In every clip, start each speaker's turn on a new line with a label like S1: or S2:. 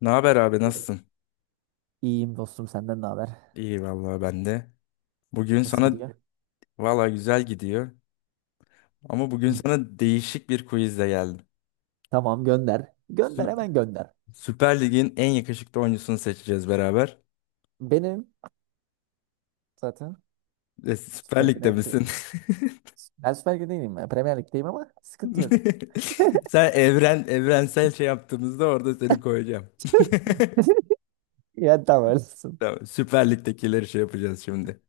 S1: Ne haber abi
S2: Yes.
S1: nasılsın?
S2: İyiyim dostum senden ne haber?
S1: İyi vallahi ben de. Bugün
S2: Nasıl
S1: sana
S2: gidiyor?
S1: vallahi güzel gidiyor. Ama bugün
S2: Hı.
S1: sana değişik bir quizle geldim.
S2: Tamam gönder. Gönder
S1: Sü-
S2: hemen gönder.
S1: Süper Lig'in en yakışıklı oyuncusunu seçeceğiz beraber.
S2: Benim zaten
S1: E, Süper
S2: Süper Lig'den
S1: Lig'de misin?
S2: aktifim. Ben Süper Lig'de değilim ya. Premier Lig'deyim ama sıkıntı yok.
S1: Sen evrensel şey yaptığımızda orada seni koyacağım.
S2: Ya tamam öylesin.
S1: Tamam, Süper Lig'dekileri şey yapacağız şimdi.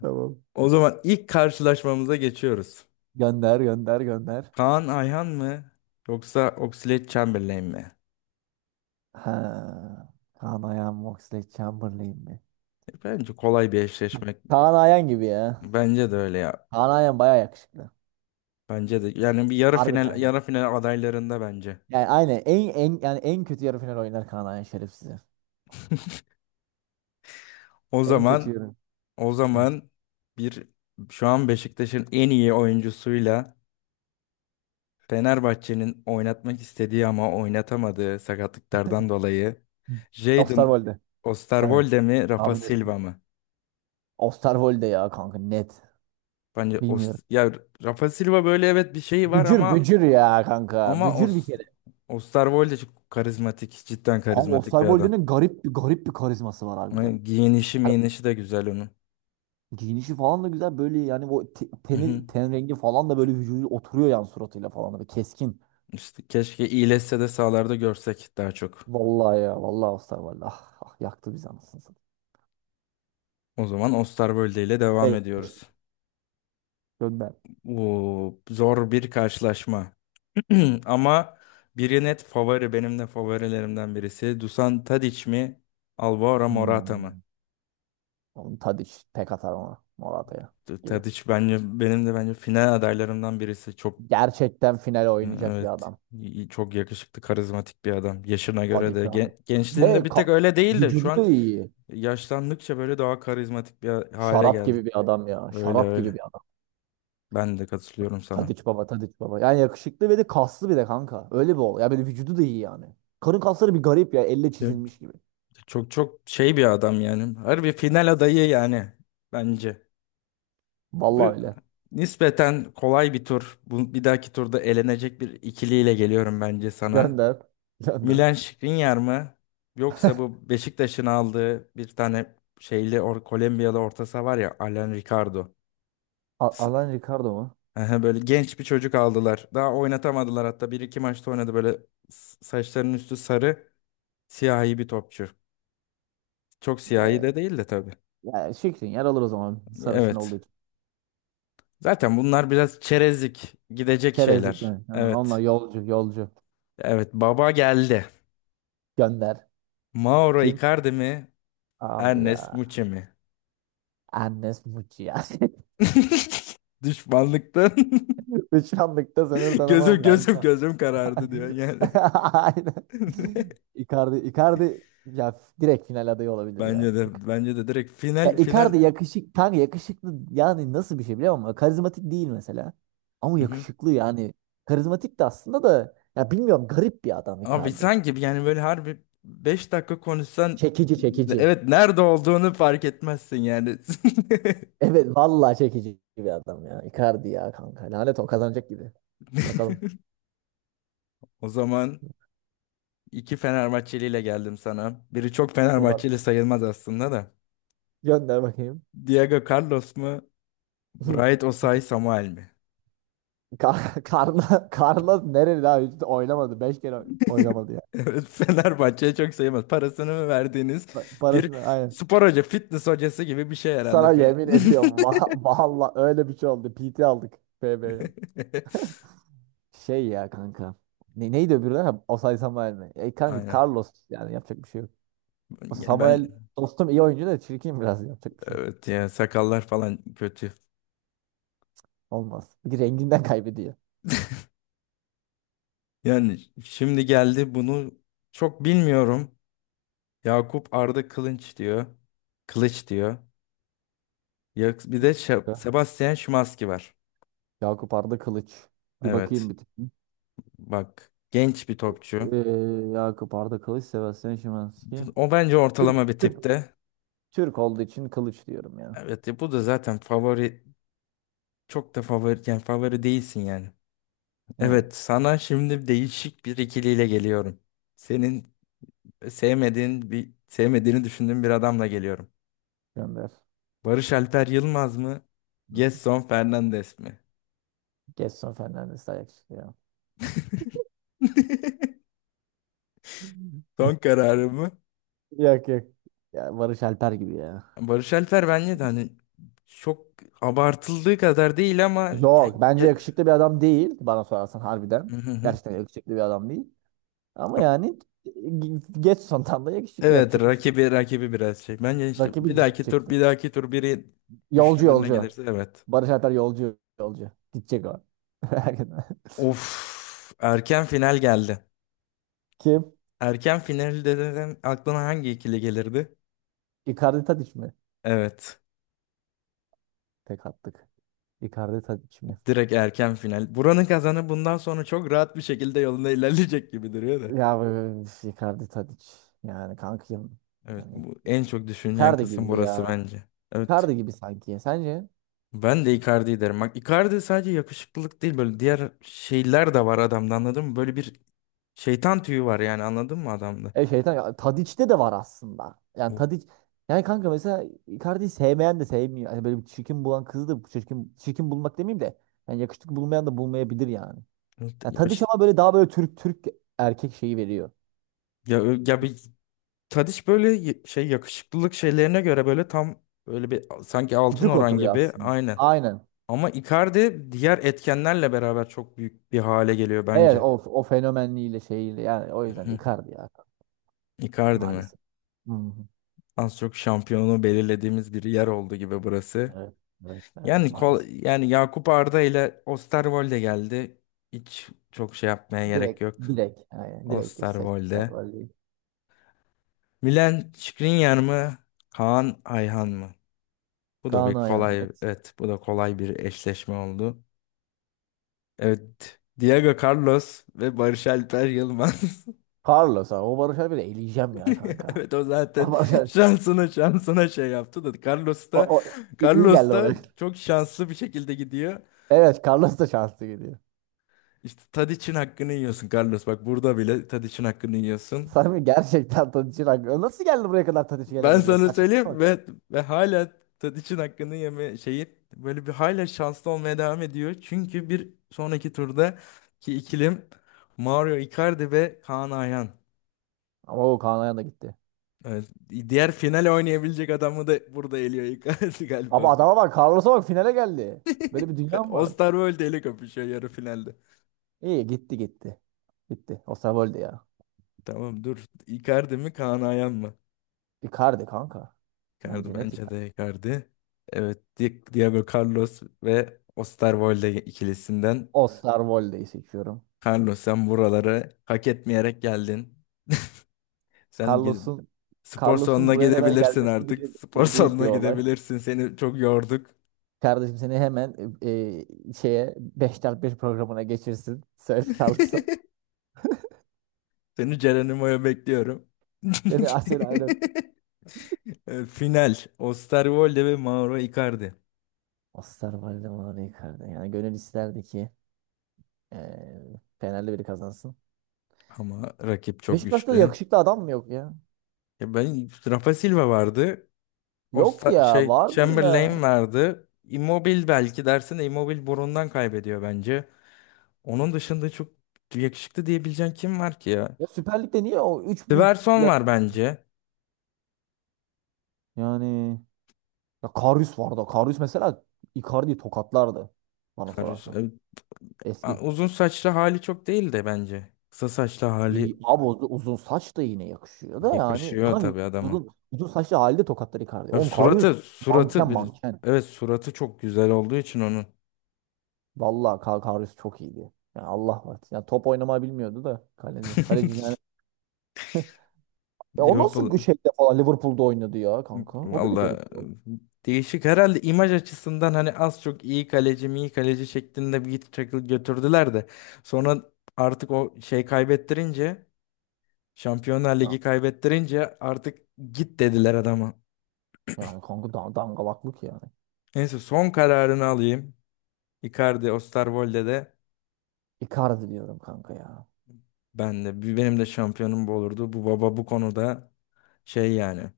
S2: Tamam.
S1: O zaman ilk karşılaşmamıza geçiyoruz.
S2: Gönder gönder gönder.
S1: Kaan Ayhan mı yoksa Oxlade Chamberlain mi?
S2: Ha. Kaan Ayhan Moxley Chamberlain mi?
S1: Bence kolay bir eşleşme.
S2: Kaan Ayhan gibi ya.
S1: Bence de öyle ya.
S2: Kaan Ayhan baya yakışıklı.
S1: Bence de. Yani bir yarı
S2: Harbi Kaan
S1: final
S2: Ayhan.
S1: yarı final adaylarında bence.
S2: Yani aynen yani en kötü yarı final oynar Kaan Ayhan şerefsiz.
S1: O
S2: En kötü
S1: zaman
S2: yarı.
S1: o
S2: Hı.
S1: zaman bir şu an Beşiktaş'ın en iyi oyuncusuyla Fenerbahçe'nin oynatmak istediği ama oynatamadığı sakatlıklardan dolayı
S2: Hı.
S1: Jadon
S2: Osterwolde. Evet.
S1: Osterwolde mi Rafa
S2: Tahmin et.
S1: Silva mı?
S2: Osterwolde ya kanka net.
S1: Bence
S2: Bilmiyorum.
S1: ya Rafa Silva böyle evet bir şey var
S2: Bücür
S1: ama
S2: bücür ya kanka.
S1: ama
S2: Bücür bir
S1: Os
S2: kere.
S1: Osterwolde çok karizmatik, cidden
S2: Kanka
S1: karizmatik bir adam.
S2: Osterwolde'nin garip bir karizması var harbiden.
S1: Yani giyinişi,
S2: Hani
S1: miyinişi de güzel onun.
S2: giyinişi falan da güzel böyle yani o
S1: Hı hı.
S2: teni ten rengi falan da böyle vücudu oturuyor yani suratıyla falan da böyle keskin.
S1: İşte keşke iyileşse de sahalarda görsek daha çok.
S2: Vallahi ya vallahi Osterwolde. Ah, ah yaktı bizi anasını satayım.
S1: O zaman Osterwolde ile devam
S2: Evet.
S1: ediyoruz.
S2: Gönder.
S1: Oo, zor bir karşılaşma. Ama biri net favori. Benim de favorilerimden birisi. Dusan Tadic mi? Alvaro Morata mı?
S2: Hmm. Oğlum Tadic tek atar ona Morata'ya gibi.
S1: Tadic bence benim de bence final adaylarımdan birisi. Çok
S2: Gerçekten finale oynayacak bir
S1: evet,
S2: adam.
S1: çok yakışıklı, karizmatik bir adam. Yaşına göre
S2: Tadic
S1: de
S2: abi.
S1: gen-
S2: Ve
S1: gençliğinde bir tek
S2: ka-
S1: öyle değildi. Şu
S2: Vücudu da
S1: an
S2: iyi.
S1: yaşlandıkça böyle daha karizmatik bir hale
S2: Şarap
S1: geldi.
S2: gibi bir adam ya.
S1: Öyle
S2: Şarap gibi
S1: öyle.
S2: bir adam.
S1: Ben de katılıyorum sana.
S2: Tadiç baba, Tadiç baba. Yani yakışıklı ve de kaslı bir de kanka. Öyle bir ol. Ya böyle vücudu da iyi yani. Karın kasları bir garip ya. Elle
S1: Ya,
S2: çizilmiş gibi.
S1: çok çok şey bir adam yani. Harbi final adayı yani bence.
S2: Vallahi
S1: Bu
S2: öyle.
S1: nispeten kolay bir tur. Bu bir dahaki turda elenecek bir ikiliyle geliyorum bence sana.
S2: Gönder. Gönder.
S1: Milan Skriniar mı? Yoksa bu Beşiktaş'ın aldığı bir tane şeyli or Kolombiyalı orta saha var ya, Alan Ricardo. S-
S2: Alan Ricardo mu?
S1: Aha, böyle genç bir çocuk aldılar. Daha oynatamadılar, hatta bir iki maçta oynadı böyle, saçlarının üstü sarı, siyahi bir topçu. Çok siyahi
S2: Ya,
S1: de değil de tabii.
S2: ya Şikrin yer alır o zaman. Sarışın olduğu
S1: Evet.
S2: için.
S1: Zaten bunlar biraz çerezlik gidecek
S2: Çerezlik
S1: şeyler.
S2: yani. Yani onlar
S1: Evet.
S2: yolcu, yolcu.
S1: Evet, baba geldi.
S2: Gönder.
S1: Mauro
S2: Kim?
S1: Icardi mi?
S2: Abi ya.
S1: Ernest Muçi mi?
S2: Annes Muçi ya.
S1: Düşmanlıktan
S2: Üç anlıkta sınır
S1: gözüm
S2: tanımam
S1: gözüm
S2: kanka.
S1: gözüm karardı diyor yani.
S2: Aynen. Icardi, Icardi ya direkt final adayı olabilir ya.
S1: Bence de bence de direkt final
S2: Ya evet.
S1: final
S2: Icardi kanka yakışıklı yani nasıl bir şey biliyor musun? Karizmatik değil mesela. Ama
S1: Hı hı.
S2: yakışıklı yani. Karizmatik de aslında da ya bilmiyorum garip bir adam
S1: Abi
S2: Icardi.
S1: sanki yani böyle harbi 5 dakika konuşsan,
S2: Çekici çekici.
S1: evet, nerede olduğunu fark etmezsin yani.
S2: Evet vallahi çekici bir adam ya. Icardi ya kanka. Lanet o kazanacak gibi. Bakalım.
S1: O zaman İki Fenerbahçeliyle geldim sana. Biri çok
S2: Ulan.
S1: Fenerbahçeli sayılmaz aslında da.
S2: Gönder bakayım.
S1: Diego Carlos mu? Bright Osay Samuel mi?
S2: Karna nereli abi? Hiç oynamadı. Beş kere oynamadı ya.
S1: Evet, Fenerbahçe'ye çok sayılmaz. Parasını mı verdiğiniz bir
S2: Parasını aynen.
S1: spor hoca, fitness hocası gibi bir şey herhalde.
S2: Sana yemin ediyorum valla öyle bir şey oldu. PT aldık BB'ye. Şey ya kanka. Neydi öbürler? Ha, Osay Samuel mi? E kanka
S1: Aynen.
S2: Carlos yani yapacak bir şey yok. O
S1: Ya ben,
S2: Samuel dostum iyi oyuncu da çirkin biraz yapacak bir şey yok.
S1: evet, ya sakallar falan kötü.
S2: Olmaz. Bir de renginden kaybediyor.
S1: Yani şimdi geldi bunu çok bilmiyorum. Yakup Arda Kılıç diyor. Kılıç diyor. Bir de Şe-
S2: Ha,
S1: Sebastian Szymaski var.
S2: Yakup Arda Kılıç. Bir
S1: Evet.
S2: bakayım bir tık.
S1: Bak, genç bir topçu.
S2: Ee, Yakup Arda Kılıç, Sebastian Szymanski.
S1: O bence ortalama bir tipte.
S2: Türk olduğu için Kılıç diyorum ya.
S1: Evet ya, bu da zaten favori, çok da favori, yani favori değilsin yani.
S2: Yani
S1: Evet, sana şimdi değişik bir ikiliyle geliyorum. Senin sevmediğini düşündüğün bir adamla geliyorum.
S2: gönder.
S1: Barış Alper Yılmaz mı?
S2: Hı.
S1: Gedson Fernandes mi?
S2: Gelson Fernandes Ajax ya.
S1: Son kararı mı?
S2: Yok yok. Ya Barış Alper gibi ya.
S1: Barış Alper bence de hani çok abartıldığı kadar değil ama ya-
S2: Yok bence
S1: ya-
S2: yakışıklı bir adam değil bana sorarsan harbiden.
S1: Hı hı hı.
S2: Gerçekten yakışıklı bir adam değil. Ama yani geç sondan da yakışıklı
S1: Evet,
S2: yapacak bir şey.
S1: rakibi biraz şey. Bence işte bir
S2: Rakibi cırt
S1: dahaki tur bir
S2: çıktı.
S1: dahaki tur biri
S2: Yolcu
S1: güçlü birine
S2: yolcu.
S1: gelirse evet.
S2: Barış Alper yolcu yolcu. Gidecek o. Merak etme.
S1: Of, erken final geldi.
S2: Kim?
S1: Erken final dediğin aklına hangi ikili gelirdi?
S2: Icardi Tadic mi?
S1: Evet.
S2: Tek attık. Icardi Tadic mi?
S1: Direkt erken final. Buranın kazanı bundan sonra çok rahat bir şekilde yolunda ilerleyecek gibi duruyor da.
S2: Ya üf, Icardi Tadic. Yani kankayım.
S1: Evet,
S2: Yani
S1: bu en çok düşünülen
S2: Icardi
S1: kısım
S2: gibi
S1: burası
S2: ya.
S1: bence. Evet.
S2: Icardi gibi sanki. Sence?
S1: Ben de Icardi'yi derim. Bak, Icardi sadece yakışıklılık değil, böyle diğer şeyler de var adamda, anladın mı? Böyle bir şeytan tüyü var yani, anladın mı adamda?
S2: E şeytan ya, Tadiç'te de var aslında. Yani Tadiç yani kanka mesela Icardi'yi sevmeyen de sevmiyor. Hani böyle bir çirkin bulan kızı da çirkin çirkin bulmak demeyeyim de yani yakışıklı bulmayan da bulmayabilir yani.
S1: Evet,
S2: Ya
S1: ya,
S2: Tadiç ama böyle daha böyle Türk Türk erkek şeyi veriyor.
S1: ya, ya bir Tadiç böyle, şey, yakışıklılık şeylerine göre böyle tam, böyle bir sanki altın
S2: Cuk
S1: oran
S2: oturuyor
S1: gibi,
S2: aslında.
S1: aynen.
S2: Aynen.
S1: Ama Icardi diğer etkenlerle beraber çok büyük bir hale geliyor
S2: Evet
S1: bence.
S2: o fenomenliğiyle şeyiyle yani o yüzden
S1: Hı hı.
S2: Icardi ya
S1: Icardi mi?
S2: maalesef. Hı hı.
S1: Az çok şampiyonu belirlediğimiz bir yer oldu gibi burası.
S2: Evet, evet, evet
S1: Yani
S2: maalesef.
S1: Yakup Arda ile Osterwolde geldi. Hiç çok şey yapmaya gerek
S2: Direkt
S1: yok.
S2: direkt yani direkt geçecekler
S1: Osterwolde.
S2: böyle.
S1: Milan Skriniar mı? Kaan Ayhan mı? Bu da
S2: Kaan
S1: bir
S2: Ayhan
S1: kolay,
S2: net.
S1: evet, bu da kolay bir eşleşme oldu. Evet, Diego Carlos ve Barış Alper Yılmaz.
S2: Carlos abi. O Barış Alper'i eleyeceğim ya kanka.
S1: Evet, o
S2: O
S1: zaten
S2: Barış Alper.
S1: şansına şey yaptı da, Carlos
S2: O,
S1: da
S2: o, iyi, iyi
S1: Carlos
S2: geldi
S1: da
S2: oraya.
S1: çok şanslı bir şekilde gidiyor.
S2: Evet Carlos da şanslı gidiyor.
S1: İşte Tadic'in hakkını yiyorsun Carlos. Bak, burada bile Tadic'in hakkını yiyorsun.
S2: Sami gerçekten Tadiç'in hakkı. Nasıl geldi buraya kadar Tadiç
S1: Ben
S2: gelemedi ya?
S1: sana
S2: Saçma
S1: söyleyeyim
S2: bak.
S1: ve hala Tadiç'in hakkını yeme şeyi böyle bir, hala şanslı olmaya devam ediyor. Çünkü bir sonraki turda ki ikilim Mario Icardi ve Kaan Ayhan.
S2: Ama o Kaan Ayhan da gitti.
S1: Evet, diğer final oynayabilecek adamı da burada eliyor Icardi
S2: Ama
S1: galiba.
S2: adama bak Carlos'a bak finale geldi. Böyle bir dünya mı var?
S1: Osterwolde ile kapışıyor yarı finalde.
S2: İyi gitti gitti. Gitti. Osterwolde ya.
S1: Tamam, dur. Icardi mi Kaan Ayhan mı?
S2: Icardi kanka. Bence
S1: Icardi,
S2: net
S1: bence
S2: Icardi.
S1: de Icardi. Evet, Diego Carlos ve Osterwolde ikilisinden
S2: Osterwolde'yi seçiyorum.
S1: Carlos, sen buraları hak etmeyerek geldin. Sen
S2: Carlos'un
S1: spor
S2: Carlos'un
S1: salonuna
S2: buraya kadar
S1: gidebilirsin
S2: gelmesi
S1: artık. Spor
S2: büyük bir
S1: salonuna
S2: olay.
S1: gidebilirsin. Seni çok yorduk.
S2: Kardeşim seni hemen şeye 5x5 programına geçirsin. Söyle kalırsa.
S1: Seni Geronimo'ya bekliyorum.
S2: Seni Asel aynen.
S1: Final. Osterwolde ve Mauro Icardi.
S2: Aslar valide var Icardi. Yani gönül isterdi ki Fenerli biri kazansın.
S1: Ama rakip çok
S2: Beşiktaş'ta da
S1: güçlü.
S2: yakışıklı adam mı yok ya?
S1: Ya, ben, Rafa Silva vardı.
S2: Yok ya
S1: Şey,
S2: vardır
S1: Chamberlain
S2: ya.
S1: vardı. Immobile belki dersin de Immobile burundan kaybediyor bence. Onun dışında çok yakışıklı diyebileceğin kim var ki ya?
S2: Ya Süper Lig'de niye o üç
S1: Svensson
S2: büyükle
S1: var bence.
S2: yani ya Karius vardı. Karius mesela Icardi'yi tokatlardı bana
S1: Karius.
S2: sorarsan. Eski.
S1: Uzun saçlı hali çok değil de bence. Kısa saçlı hali
S2: İyi, abi uzun saç da yine yakışıyor da yani.
S1: yakışıyor
S2: Kanka
S1: tabii adama.
S2: uzun, uzun saçlı halde tokatlar Icardi.
S1: Abi,
S2: Oğlum
S1: suratı
S2: Karius
S1: suratı
S2: manken
S1: bir,
S2: manken.
S1: evet, suratı çok güzel olduğu için onun.
S2: Vallahi Karius çok iyiydi. Yani Allah var. Yani top oynamayı bilmiyordu da kaleci. Kaleci yani. Ya o nasıl
S1: Liverpool
S2: şeyde falan Liverpool'da oynadı ya kanka. O da bir
S1: valla
S2: garip bir olay.
S1: değişik herhalde imaj açısından, hani az çok iyi kaleci mi iyi kaleci şeklinde bir git çakıl götürdüler de, sonra artık o şey kaybettirince, Şampiyonlar
S2: Ha,
S1: Ligi kaybettirince, artık git dediler adama.
S2: yani kanka da dangalaklık yani.
S1: Neyse, son kararını alayım. Icardi, Osterwolde de,
S2: Icardi diyorum kanka ya.
S1: ben de. Benim de şampiyonum bu olurdu. Bu baba bu konuda şey yani.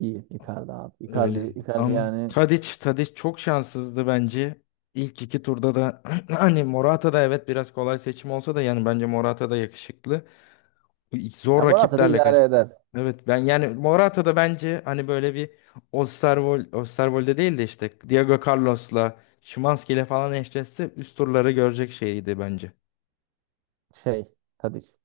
S2: İyi Icardi abi.
S1: Öyle.
S2: Icardi, Icardi
S1: Ama
S2: yani.
S1: Tadic, Tadic çok şanssızdı bence. İlk iki turda da hani Morata da, evet biraz kolay seçim olsa da, yani bence Morata da yakışıklı. Bu ilk zor
S2: Ya Morata da
S1: rakiplerle
S2: idare
S1: kar.
S2: eder.
S1: Evet, ben yani Morata da bence hani böyle bir Osterwold'de değil de işte Diego Carlos'la, Szymański'yle falan eşleşse üst turları görecek şeydi bence.
S2: Şey. Tadic.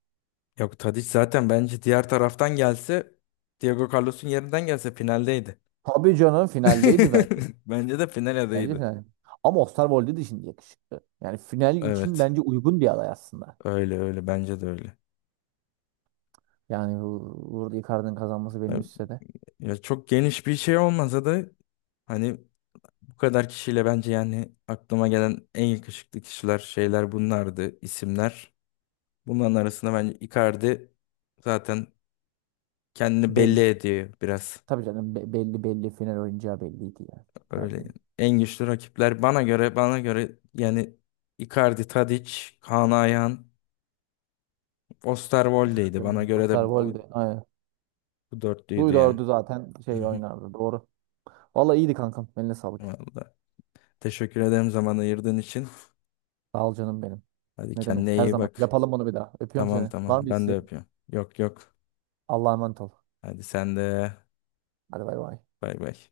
S1: Yok, Tadic zaten bence diğer taraftan gelse, Diego Carlos'un yerinden gelse, finaldeydi.
S2: Tabii canım finaldeydi ben.
S1: Bence de final
S2: Bence
S1: adayıydı.
S2: final. Ama Osterwolde de şimdi yakışıklı. Yani final için
S1: Evet.
S2: bence uygun bir aday aslında.
S1: Öyle öyle, bence de öyle.
S2: Yani Uğur Icardi'nin kazanması beni
S1: Ya
S2: üzse de.
S1: ya, çok geniş bir şey olmasa da hani, bu kadar kişiyle bence, yani aklıma gelen en yakışıklı kişiler, şeyler bunlardı, isimler. Bunların arasında bence Icardi zaten kendini belli
S2: Belli,
S1: ediyor biraz.
S2: tabii canım belli belli final oyuncağı belliydi ya.
S1: Öyle,
S2: Icardi'nin.
S1: en güçlü rakipler bana göre, yani Icardi, Tadic, Kaan Ayhan, Osterwold'deydi. Bana
S2: Zaten
S1: göre de bu,
S2: Osterwolde. Aynen.
S1: bu
S2: Bu
S1: dörtlüydü yani.
S2: orada zaten
S1: Hı
S2: şey
S1: hı.
S2: oynardı. Doğru. Vallahi iyiydi kankam. Eline sağlık.
S1: Vallahi. Teşekkür ederim zaman ayırdığın için.
S2: Sağ ol canım benim.
S1: Hadi,
S2: Ne demek?
S1: kendine
S2: Her
S1: iyi
S2: zaman.
S1: bak.
S2: Yapalım bunu bir daha. Öpüyorum
S1: Tamam
S2: seni.
S1: tamam.
S2: Var mı
S1: Ben de
S2: isteğin?
S1: öpüyorum. Yok yok.
S2: Allah'a emanet ol.
S1: Hadi sen de.
S2: Hadi bay bay.
S1: Bay bay.